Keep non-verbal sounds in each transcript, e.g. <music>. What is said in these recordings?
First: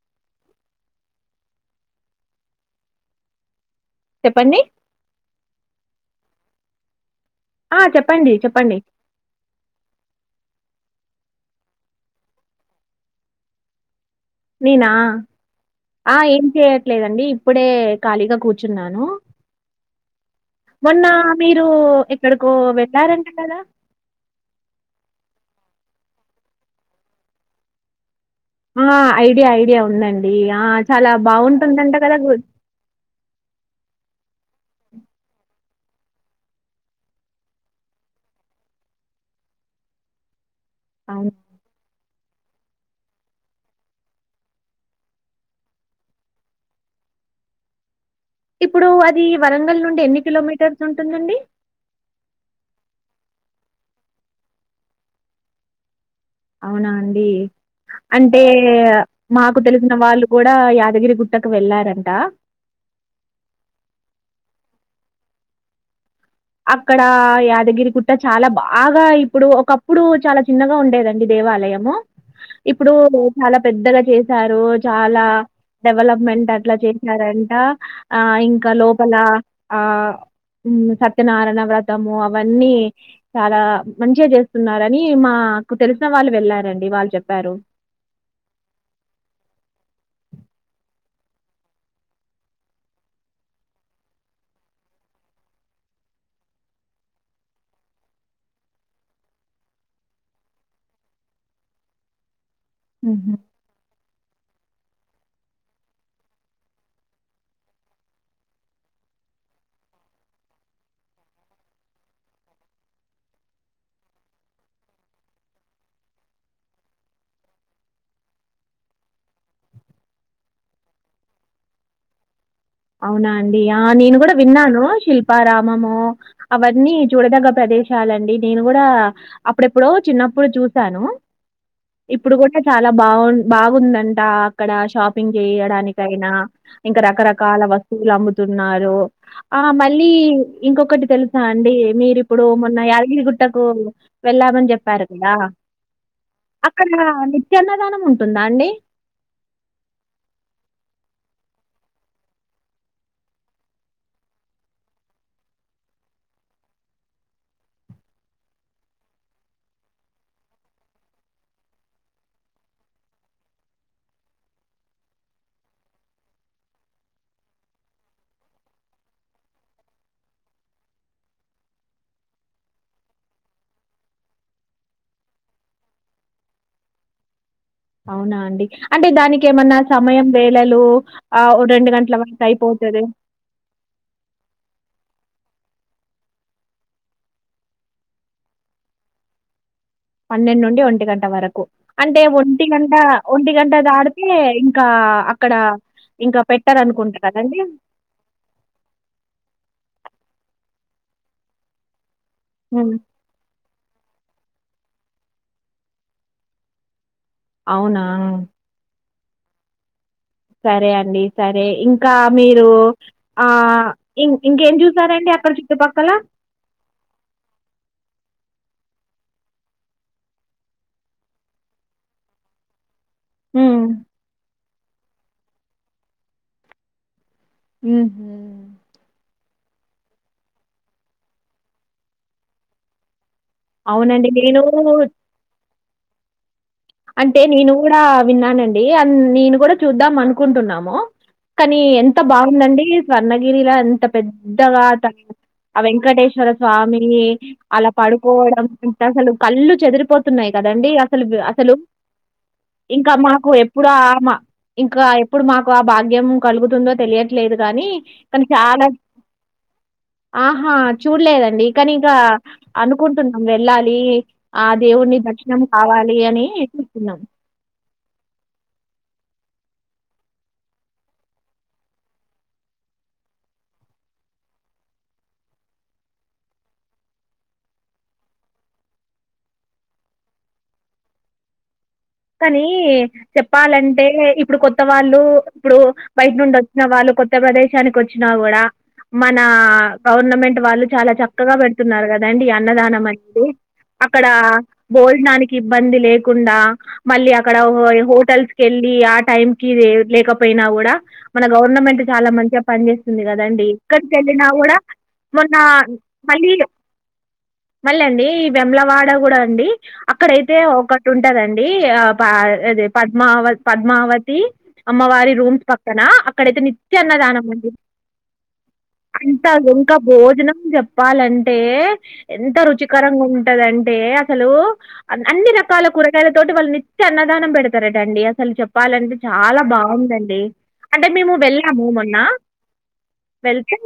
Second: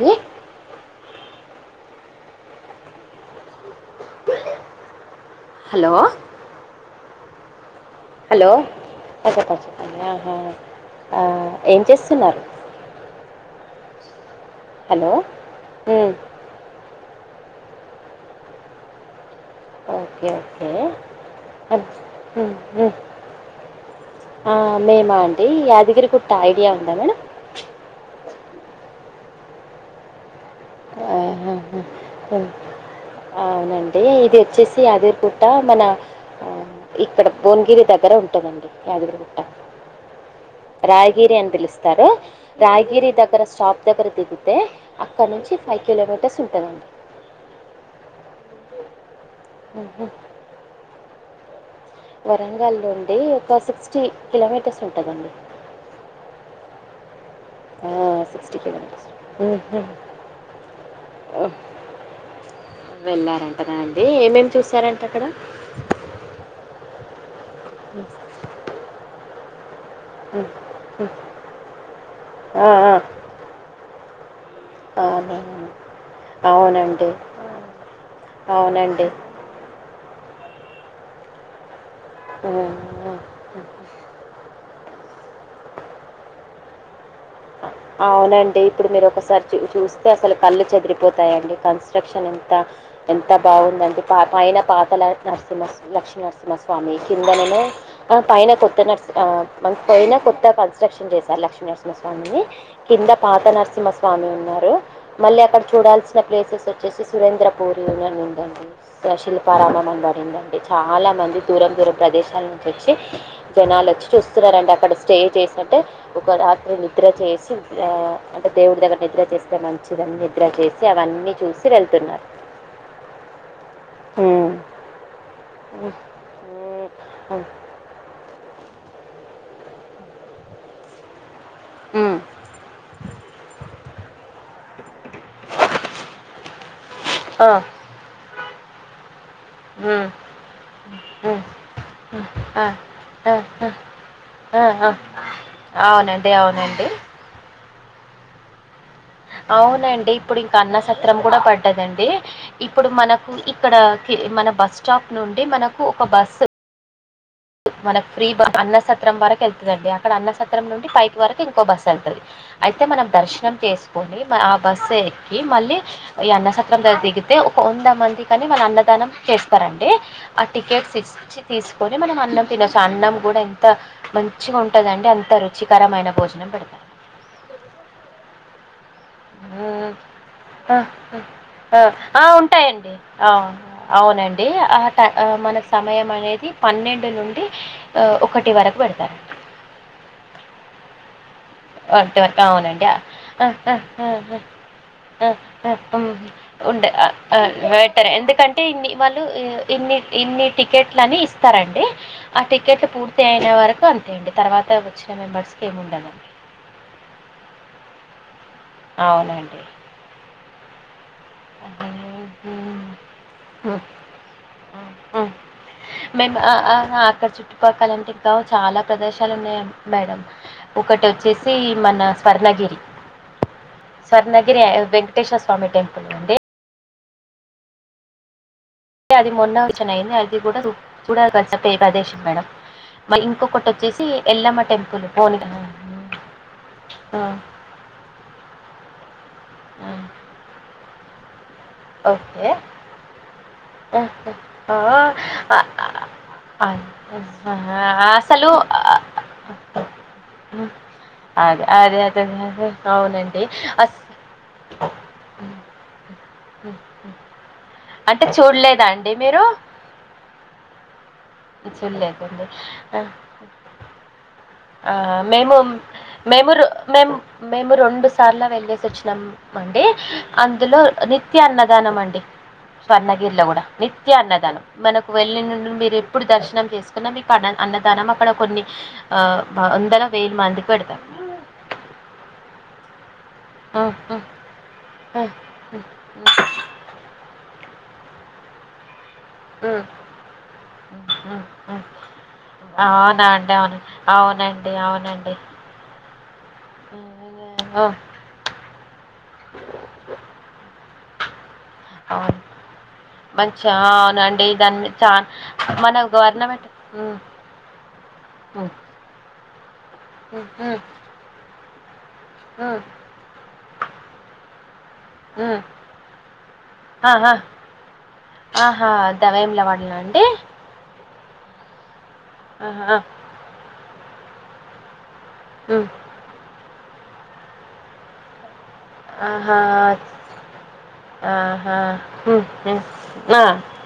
ఇ చెప్పండి హలో ఆ! చెప్పండి. హలో చెప్పండి. చెప్ప <unintelligible> ఆ ఏం చేస్తున్నారు నేనా హలో ఉమ్, ఆ ఏం చేయ లేదండి ఇప్పుడే ఖాళీగా కూర్చున్నాను ఓకే ఓకే మొన్న మీరు ఉ ఎక్కడికో ఉ వెళ్లారంట కదా! అ మేమా అండ్ ఈ యాదగిరి గుట్ట ఐడియా ఉందా మేడం ఆ ఐడియా ఐడియా ఉందండి ఆ చాలా ఆహా, బాగుంటుందంటే కదా గు ఈ ఇది వచ్చేసి యాదగిరిగుట్ట మన అ ఇక్కడ బోవనగిరి దగ్గర ఉంటుందండి యాదగిరిగుట్ట అవును. రాయగిరి అని పిలుస్తారు రాయగిరి దగ్గర షాప్ దగ్గర దిగితే అక్కడ నుంచి ఫైవ్ కిలోమీటర్స్ ఉంటుందండి ఇప్పుడు అది వరంగల్ ఉమ్, ఉమ్. నుండి ఎన్ని కిలోమీటర్స్ ఉంట వుంటుంది అండి వరంగల్ నుండి ఒక సిక్స్టీ కిలోమీటర్స్ ఉంటుందండి అవునా అండి అంటే సిక్స్టీ కిలోమీటర్స్ మాకు తెలిసిన వాళ్ళు కూడా యాదగిరి గుట్టకు వెళ్ళారంట ఎక్కడ అక్కడ యాద దగిరి గుట్ట చాలా బాగా ఇప్పుడు ఒక ప్ ఇప్పుడు చాలా చిన్నగా ఉండేదండి దేవాలయము ఇప్పుడు చాలా పెద్దగా సారు చాలా నేను డెవలప్మెంట్ అట్లా అవునండి చేశారంట ఆ ఇంకా అవునండి లోపల ఆ ఉమ్ స నారాణ వ్రత ము అవన్నీ చాలా మంచిగా చేస్త స్తున్నారని మాకు తెలిసిన వాళ్ళు వెళ్ళారండి వాళ్ళు చెప్ అవునండి ఇప్పుడు మీరు ఒకసారి చూ చూస్తే అసలు కళ్ళు చెదిరిపోతాయంండి కన్స్ట్రక్షన్ ఎంత ఎంత బాగుందంటే పా పైన పాత నరసింహ లక్ష్మీనరసింహస్వామి కిందనను పైన కొత్త నర్సి పైన కొత్త కన్స్ట్రక్షన్ చేశారు లక్ష్మీనరసింహస్వామి అనీ కింద హుహు. పాత నరసింహ స్వామి ఉన్నారు మళ్ళీ అక్కడ చూడాల్సిన ప్లేసెస్ వచ్చేసి సురేంద్రపూరిని ఉందండి శిల్పారామం అన వాడి ఉందండి చాలా మంది దూరం దూరం ప్రదేశాల నుంచి వచ్చి జనాలు వచ్చి చూస్తున్నంటడి అక్కడ స్టే చేసింటే ఒక రాత్రిని నిద్ర చేసి అంటే దేవుడి దగ్గర నిద్ర చేస్తే మంచిదన్ని నిద్ర చేసి అవన్నీ చూసి వెళ్తున్నారు అవునా అండి ఆ నేను కూడా ఉమ్. విన్నాను ఉమ్. శిల్పారామము అవన్నీ చూడదగ్గ ప్రదేశాలండి నేను కూడా అప్పుడెప్పుడు చిన్నప్పుడు చూసాను ఉమ్. ఇప్పుడు కూడా చాలా బాగు బాగుందండి అ అక్కడ షాపింగ్ చేయడానికైనా ఇంకాకరకాల ఆ, కాల వస్తువులు అమ్ముతు ఉన్నారు ఆ ఉమ్, మళ్ళీ ఇంకొకటి తెలుసా ఉమ్, అండి ఉమ్, మీరిప్పుడు ఆ, మొన్న ఆ, యాదగిరిగుట్టకు ఆ, ఆ, వెళ్ళామని ఆ. చెప్పారు కదా అవునండి అవునండి అక్కడ చిన్నదనం ఉంటుందా అండి అవునండి ఇప్పుడు ఇంకా అన్నసత్రం కూడా పడ్డదండి ఇప్పుడు మనకు ఇక్కడ మన బస్ స్టాప్ నుండి మనకు ఒక బస్సు మన ఫ్రీ బస్ అన్నసత్రం వరకు వెళ్తుందిండి అక్కడ అన్నసత్రం నుండి పైపు వరకు ఇంకో బస్ వెళ్తుంది అయితే మనం దర్శనం చేసుకొని ఆ బస్ ఎక్కి మళ్ళీ ఈ అన్నసత్రం దగ్ దిగితే ఒక వంద మంది కాని మన అన్నదానం చేస్తారంండి ఆ టికెట్స్ ఇచ్చి తీసుకొని మనం అన్నం తినస అన్నం కూడా ఎంత మంచిగా ఉంటుందండి అంత రుచికరమైన భోజనం పెడతంది అవునా అండి అంటే దానికి ఏమన్నా సమయం ఆ, వేలలు ఆ రెండు గంటల ఆ, వరకు ఉంటాయండి అయిపోతుంది ఆ, అవునండి ఆ ట- మనకు సమయం అనేది పన్నెండు నుండి ఒకటి వరకు పెడతారం పన్నెండు నుండి ఒంటి గంట వరకు ఒంటి అంటే వర అవునండి దాటితే ఇంకా అక్కడ ఇంకా ఉండ పెట్టరనుకుంట కదండీ! బటర్ ఎందుకంటే ఇన్ని వాళ్ళు ఇన్ని ఇన్ని టికెట్లుని ఇస్తారండి ఆ టికెట్ హ్మ్. పూర్తి అయిన వరకు సో అంతే అండి తర్వాత వచ్చిన మెంబర్స్కి ఏము ఉండాలండి అవునా అవునండి సరే అండి సరే ఇంకా ఉమ్, మీరు ఆ ఇం ఇంకేం చూసారండి అక్కడ చుట్టుపక్కల మేం ఆ ఆ చుట్టుపక్కల అంటే చాలా ప్రదేశాలు ఉన్నాయి మేడం ఒకటి వచ్చేసి మన స్వర్ణగిరి హ్మ్. స్వర్ణగిరి వెంకటేశ్వర స్వామి టెంపుల్ నుండి ఉమ్ అది మొన్న వచ్చన్యింది <unintelligible> అది కూడాచూడ దగ్గ ప్రదేశం మేడం ఇం ఎక్క కొట్ట వచ్చేసి అవునండి నేను ఎల్లమ్మ టెంపుల్ పోలి అంటే నేను కూడా విన్నానండి నేను కూడా ఆ, చూద్దాం అనుకుంటున్నాము <inaudible> కానీ ఎంత ఓకే బాగుందండి స్వర్ణగిరిలో ఆ, ఎంత ఆ, పెద్దగా త ఆ, ఆ వెంకటేశ్వర ఆ, స్వామి అలా ఆ, అసలు పడుకోవడం ఆ, అ అసలు కళ్ళు చెదిరిపోతున్నాయి కదండి అదే అసలు అదే అదే అదే, ఇంకా అవునండి మాకు ఎప్పుడు అస్- ఇంకా ఎప్పుడు మాకు ఆ బాధ ఉమ్ కలుగుతుందో తెలియట్లేదు గానీ అంటే కానీ చూడలేదా చాలా అండి మీరు ఆహా చూడలేదండి కానీ ఇంకా చూడలేదండి ఆ, అనుకుంటున్నాం వెళ్ళాలి ఆ దేవుని దర్శనం కావాలి అని మేము చూస్తున్నాం మేము రెండు సార్లా వెళ్ళేసి వచ్చినాం అండి అందులో నిత్య అన్నదానం అండి స్వర్ణగిరిలో కూడా నిత్య అన్నదానం మనకు వెళ్ళ నుండి మీరు ఎప్పుడు దర్శనం చేసుకున్నా మీకు అన్న అన్నదానం అక్కడ కొన్ని ఆ వందల వేల మందికి పెడతారు కానీ ఉమ్, చెప్పాలంటే ఉమ్, ఇప్పుడు కొత్త వాళ్ళు ఉమ్, ఇప్పుడు ఉమ్, బయట నుండి వచ్చిన వాళ్ళు కొత్త ప్రదేశ్ పనికి వచ్చినా కూడా మన ఉమ్, గవర్నమెంట్ వాళ్ళు చాలా ఉమ్, ఉమ్, చక్కగా ఉమ్. పెడుతున్నారు కదండి ఈ అన్నదానం అవునా అనేది అండి అవును అక్కడ అవునండి అవునండి భోజనానికి ఇబ్బంది లే కుండా మళ్ళీ అక్కడ ఉమ్, హోటల్స్ వెళ్లి ఆ టైం కి లే లేకపోయినా కూడా మన గవర్నమెంట్ చాలా అవును మంచిగా పనిచేస్తుంది కదండి మంచి ఏక్కడికి వెళ్ళినా అవునండి కూడా దాన్ని చా మొన్న మన మళ్ళీ గవర్నమెంట్ ఉమ్, మళ్ళీ అండి ఈ ఉమ్, వెమలవాడ కూడా అండి ఉమ్, అక్కడైతే ఉమ్, ఒకటి ఉంటాదండి ఈ ఆప్ పా ఉమ్, అదే పద్మావ పద్మావతి అమ్మవారి ఉమ్. రూమ్స్ పక్కన అక్కడైతే నిత్య ఆహా అన్నదానం అండి ఆహా అంత దవేంల ఇంకా వాడలా అండి భోజనం చెప్ చెప్పాలంటే ఎంత ఆహా రుచికరంగా ఉంటదం టే అసలు అన్ అన్ని రకాల ఉమ్. కూరగాయల వాళ్ళు నిత్య అన్నదానం పెడతారటండి అసలు చెప్ ఆహా అంటే మేము ఆహా వెళ్ళాము మొన్న హ్మ్ హ్మ్ ఆ వెళ్తే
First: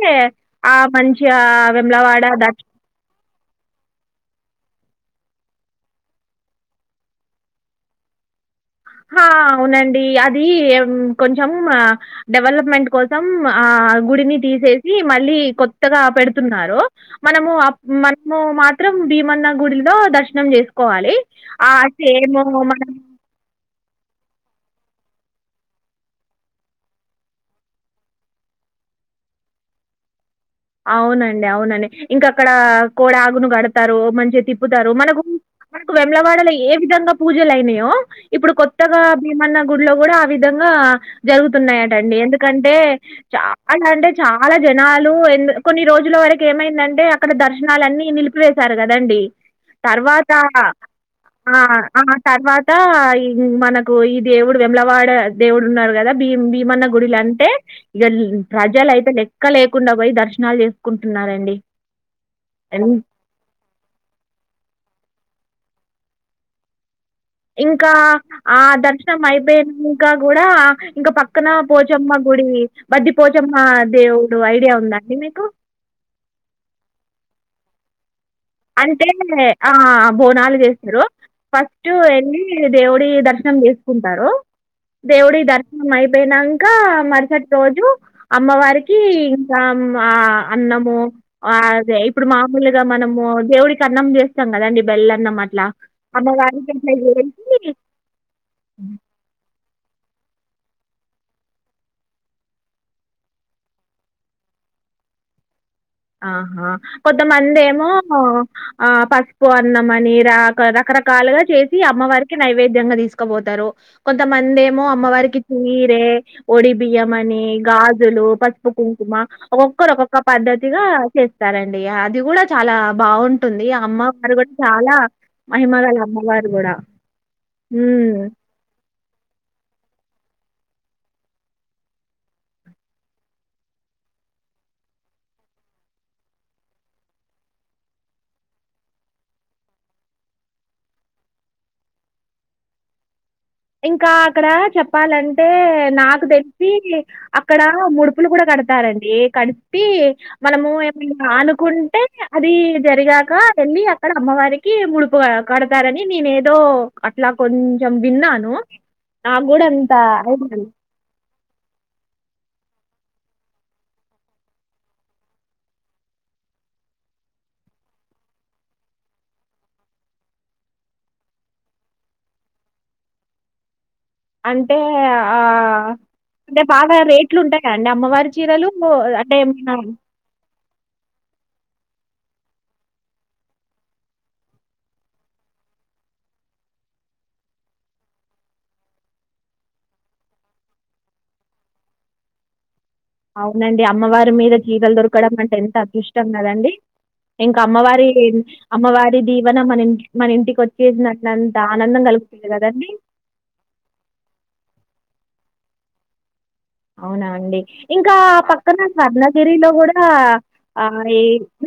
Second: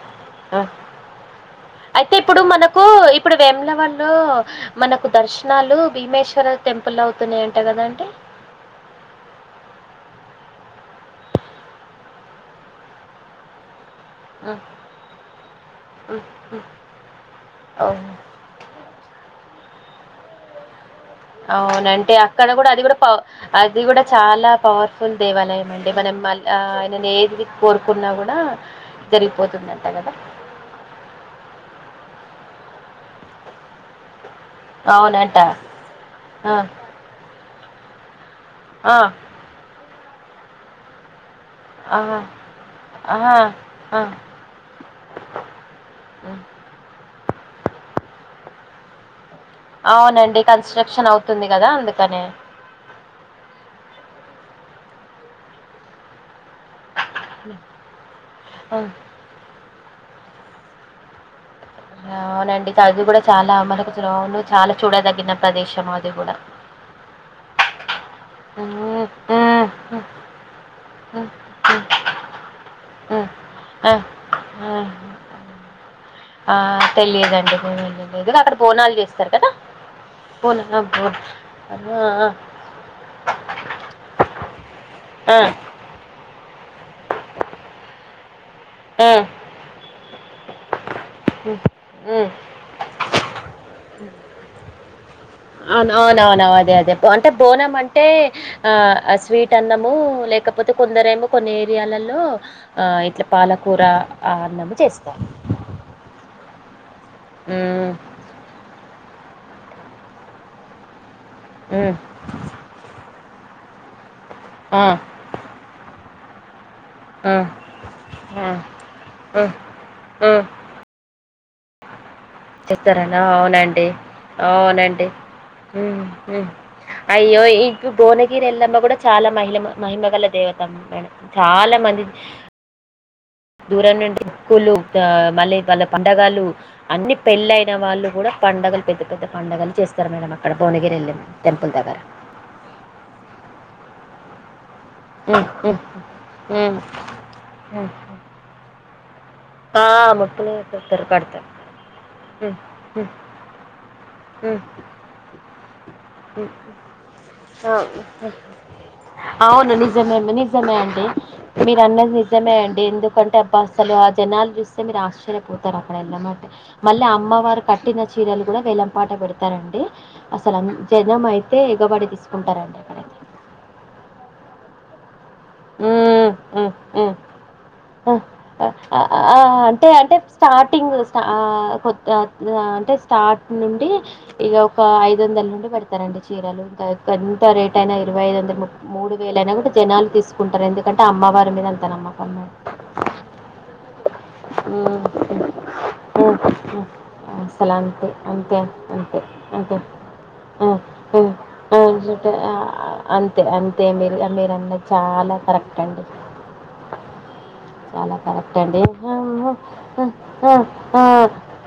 ఆ మంచిగా అయితే ఇప్పుడు వేములవాడ మనకు ఇప్పుడు వేములవాడలో మనకు దర్శ్ నాలు భీమేశ్వర టెంపుల్లో అవుతున్నాయంటా కదా అండి హా అవునండి అది ఉమ్ కొంచెం ఆ డెవలప్మెంట్ కోసం ఉమ్ ఆ గుడిని హ్మ్. తీసేసి మళ్ళీ కొత్తగా హ్మ్. హ్మ్. పెడుతున్నారు మనము అప్ అవును. మనము మాత్రం భీమన్న గుడిలో దర్శనం చేస్ అవునంటే అక్కడ కూడా మన అది కూడా ప అద్ ఇది కూడా చాలా పవర్ఫుల్ దేవాలయం అండి మనం మళ్ల ఆయనను ఏది కోరుకున్నా కూడా జరిగిపోతుందంట కదా అవునండి అవునండి ఇంకా అక్కడ కోడ ఆవును కడతారు మంచిగా తిప్పుతారు మనకు అవునంట. మనకు వేములవాడలో ఆ! ఏ విధంగా పూజలు అయినయో ఇప్పుడు ఆ! కొత్తగా భీమన్న గులో కూడా ఆ విధంగా ఆ ఆ! జరుగుతున్నాయటండి ఎందుకంటే ఆ! చాలా ఆ! అంటే చాలా జనాలు ఎంద్ ఈ రోజుల హ్మ్. వరకు ఏమైందం టే అక్కడ దర్శనాలన్నీ నిలిపివేశారు కదండి తర్వాత అవునండి. కన్‌స్ట్రక్షన్ అవుతుంది ఆ గదా! ఆ అందుకనే. తర్వాత ఈ మనకు ఈ దేవు వేములవాడ దేవుడు ఉన్నారు కదా భీమ్ భీమ్ మన గుడిలు అంటే ఇగ హ్మ్. ప్రజలు అయితే లెక్క లే కుండా పోయి దర్శ్ నాలు చేసుకుంటున్నారండి అవునండి చదువు కూడా చాలా మనకు <unintelligible> చాలా చూడ తగ్గినద్ ప్రదేశం అది కూడా ఇంకా ఆ ఉమ్, దర్శనం ఉమ్, ఉమ్, అయిపోయినంక కూడా ఇంకా ఉమ్, పక్కన పోచమ్మ గుడి బద్దిప్ ఉమ్, పోచమ్మ ఆ దేవుడు ఆ, ఐడియా ఉ ఉందండి మీకు ఆ తెలియదండి పోను అంటే ఆ బోనాలు బోనా చేస్తారు. బోన్ ఫస్ట్ ఆ ఆ వెళ్ళి దేవుడి దర్శనం చేసుకుంటారు. దేవుడి ఉమ్, దర్శనం అయిపోయినంగ్ ఇంకా మరుసటి రోజు అమ్మవారికి ఇంకా ఆ అన్నము అదే ఇప్పుడు మామూలుగా మనము దేవుడికి అన్నం చేస్తాం కదండి బెల్లన్నం అట్లా అ అవునవునవు అమ్మవారికి అదే అదే అట్లా అంటే చేసి బోనం అంటే ఆ స్వీట్ అన్నం లేకపోతే కొందరు ఏమో కొన్ని ఏరియాలల్లో ఇట్లా పాలకూర అన్నం చేస్తారు ఆహ కొంతమందేమో మ్మ్ ఆ పసుపు అన్నమని రా రకరక్ కాలుగా చేసి మ్మ్ అమ్మవారికి నైవేద్యంగా తీసుకపోతారు. కొంతమంది ఏమో ఆ అమ్మవారికి చీరె ఒడి బియ్యం ఆ! అని గాజులు, ఆ! పసుపు, కుంకుమ హ్మ్. ఒకొక్కరు ఒకొక్క పద్దతి. చేస్తారండి ఆ చెప్తారాన ఆ బావుంటుంది. అవునండి అమ్మవారు ఆ గూడా చాలా అవునండి మహిమగల ఉమ్ ఉమ్ అమ్మవారు గూడా. అయ్యో ఇ హ్మ్. బోనగిరి ఎల్లమ్మ కూడా చాలా మహిల మహిమగల దేవత మేడం చాలా మంది దూరం నుండి గుళ్ళు మళ్ళీ వాళ్ళ పండగలు అన్ని పెళ్ళయిన వాళ్ళు, కూడా పండుగలు పెద్ద, పెద్ద పండుగలు చేస్తారు. మేడం అక్కడ భువనగిరి వెళమ్ టెంపుల్ దగ్గర ఇంకా అక్కడ న చెప్ చెప్పాలంటే హ్మ్. హ్మ్. నాకు తెలిసి హ్మ్. అక్కడ హ్మ్. ముడుపులు కూడా కడతారండి. కడిపి ఆ! ముడుపులు మనము కడతారు. ఏమనా కడతారు. అనుకుంటే, అది హ్మ్. హ్మ్. జరిగాక వెళ్ళి అక్కడ హ్మ్. అమ్మవారికి ముడుపు కడతారని, నేను హ్మ్. ఏదో అట్లా కొంచెం ఆ! విన్నా. అవును నిజమే లే నిజమే అండి మీరు అన్నది నిజమే అండి ఎందుకంటే అబ్బ అస్సలు జనాలు చూస్తే మీరు ఆశ్చర్యపోతారు. అక్కడ వెళ్ళమట మళ్ళీ అమ్మవారు కట్టిన చీరలు కూడా వేలంపాట పెడతారండి. అసలు జనం అయితే ఎగబడి తీసుకుంటారంట అక్కడైతే. అంటే ఆ ఉమ్ అంటే ఉమ్ బాగా ఉమ్ రేట్లు ఉంటాయా అండి ఆ! అమ్మవారి ఆ! చీరలు ఆహ్, అంటే ఆహ్, ఏమన్న అ అంటే స్టాటింగ్ నుండి ఇక ఒక ఐదు వందల నుండి పెడతారండి. చీరలు ఎంత రేట్ అయినా, ఇరవై ఐదు వందలు, మూడు వేల అయినా కూడా జనాలు తీసుకు కుంటరు ఎందుకంటే అమ్మవారి మీద అంత నమ్మకం అవునండి అమ్మవారి మీద చీరలు హ్మ్. దొరకడం హ్మ్. అంటే ఎంత అదృష్టం హ్మ్. కదండి. హ్మ్. ఇంకా అసలు అమ్మవారి అంతే. అంతే. అంతే. అమ్మవారి దీవెన అంతే. మన ఇమ్ మన ఇంటికి ఆ! వచ్చేసిదంట హ్మ్. అంత ఆ! ఆనందం జుట్టు కలుగుతుంది కదండి. ఆహ్, అ కరెక్ట్ అండి అవునా అండి ఇంకా చాలా కరెక్ట్ పక్కన అండి. ఆ! స్వర్ణగిరిలో కూడా ఆ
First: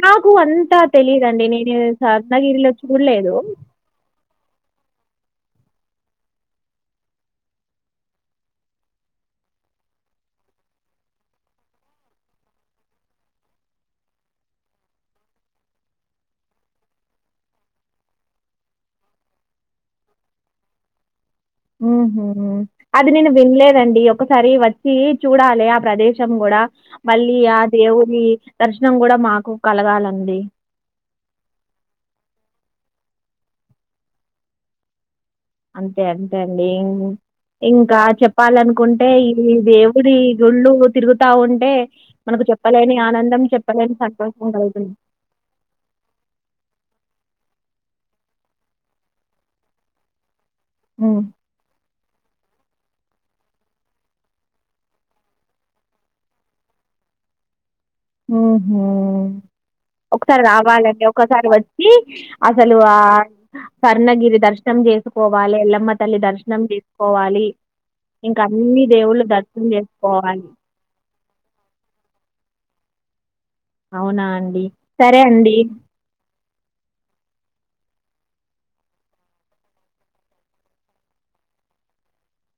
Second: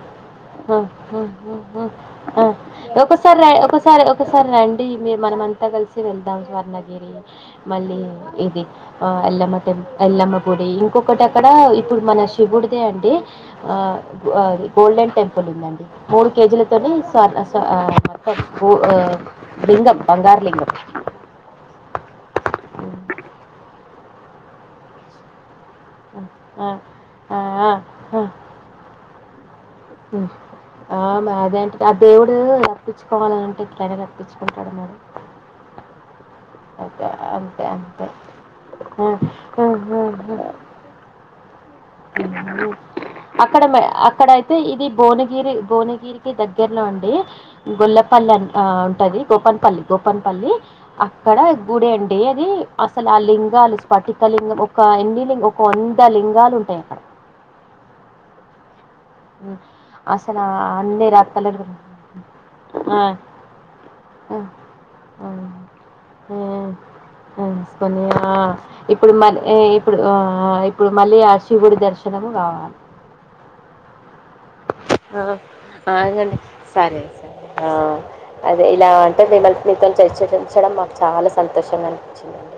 నాకు ఆ, అంతా ఆ, తెలిదండి. ఆ, నేను ఆ, ఆ. స్వర్ణగిరిలో చూడలేదు. ఒకసారి ర- ఒకసారి ఒకసారి రండి మీ మనమంతా కలిసి వెళ్దాం స్వర్ణగిరి మళ్ళీ ఇది ఆ ఎల్లమ్మ టె ఎల్లమ్మ గుడి ఇంకొకటి అక్కడ ఇప్పుడు మన శివుడిదే అండి ఆ గోల్డెన్ టెంపుల్ ఉందండి మూడు కేజీలతోనే లింగం బంగారు లింగం ఉ హు అది నేను వినలేదండి ఒకసారి వచ్చి చూడాలె ప్రదేశం కూడా ఆ, మళ్ళీ ఆ దేవుడి దర్శనం కూడా మాకు కలగాలండి ఆ మాదేంట అ దేవుడు తప్పించుకోవాల అంటే ఇక్కడైనా కప్పించుకుంటాడు మేడమ్ అంతే అండి అంతే ఇంకా అంతే చెప్పాలనుకుంటే ఈ దేవుడి గుళ్ళు తిరుగుతా ఉంటే అ అక్కడ సంతోషం అక్కడయితే ఇది కలుగుతుంది భువనగిరి భువనగిరికి దగ్గర్లో అండి గొల్లపల్లి అ ఉంటది గోపన్పల్లి గోపన్పల్లి ఉమ్. అక్కడ గుడి అండి అది అసలు ఆ లింగాలు స్ఫటిక లింగం ఒక ఎన్ని లింగ ఒక వంద లింగాలు ఉంటాయి అక్కడ ఆ ఉమ్. అసలు ఒకసారి ఆ రావాలండి అన్ని రకాల ఒకసారి వచ్చి అసలు ఆ ఆ, స్ర్ణగిరి దర్శనం ఆ, చేసుకోవాలి ఎల్లమ్మ తల్లి దర్శనం ఆ, చేసుకోవాలి వేసుకొని, ఆ, ఇంకా అన్ని ఇప్పుడు దేవుళ్ళ మళ్ళీ దర్శనం ఇప్పుడు ఆ, చేసుకోవాలి ఇప్పుడు మళ్ళీ ఆ శివుడి దర్శనము కావాలి అవునా అండి సరే ఆ అండి ఆగండి సరే సరే అదే ఇలా అంటే మిమ్మల్ మీతో చర్చించడం మాకు చాలా సంతోషంగా అనిపించిందండి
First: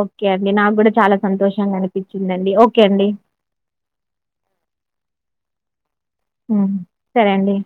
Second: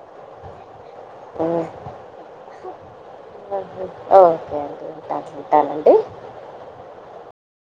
ఓకే అండి నా కూడా చాలా ఉమ్. సంతోషంగా అనిపించిందండి ఓకే అండి ఓకే అండి ఉంటాను ఉంటానండి సరే అండి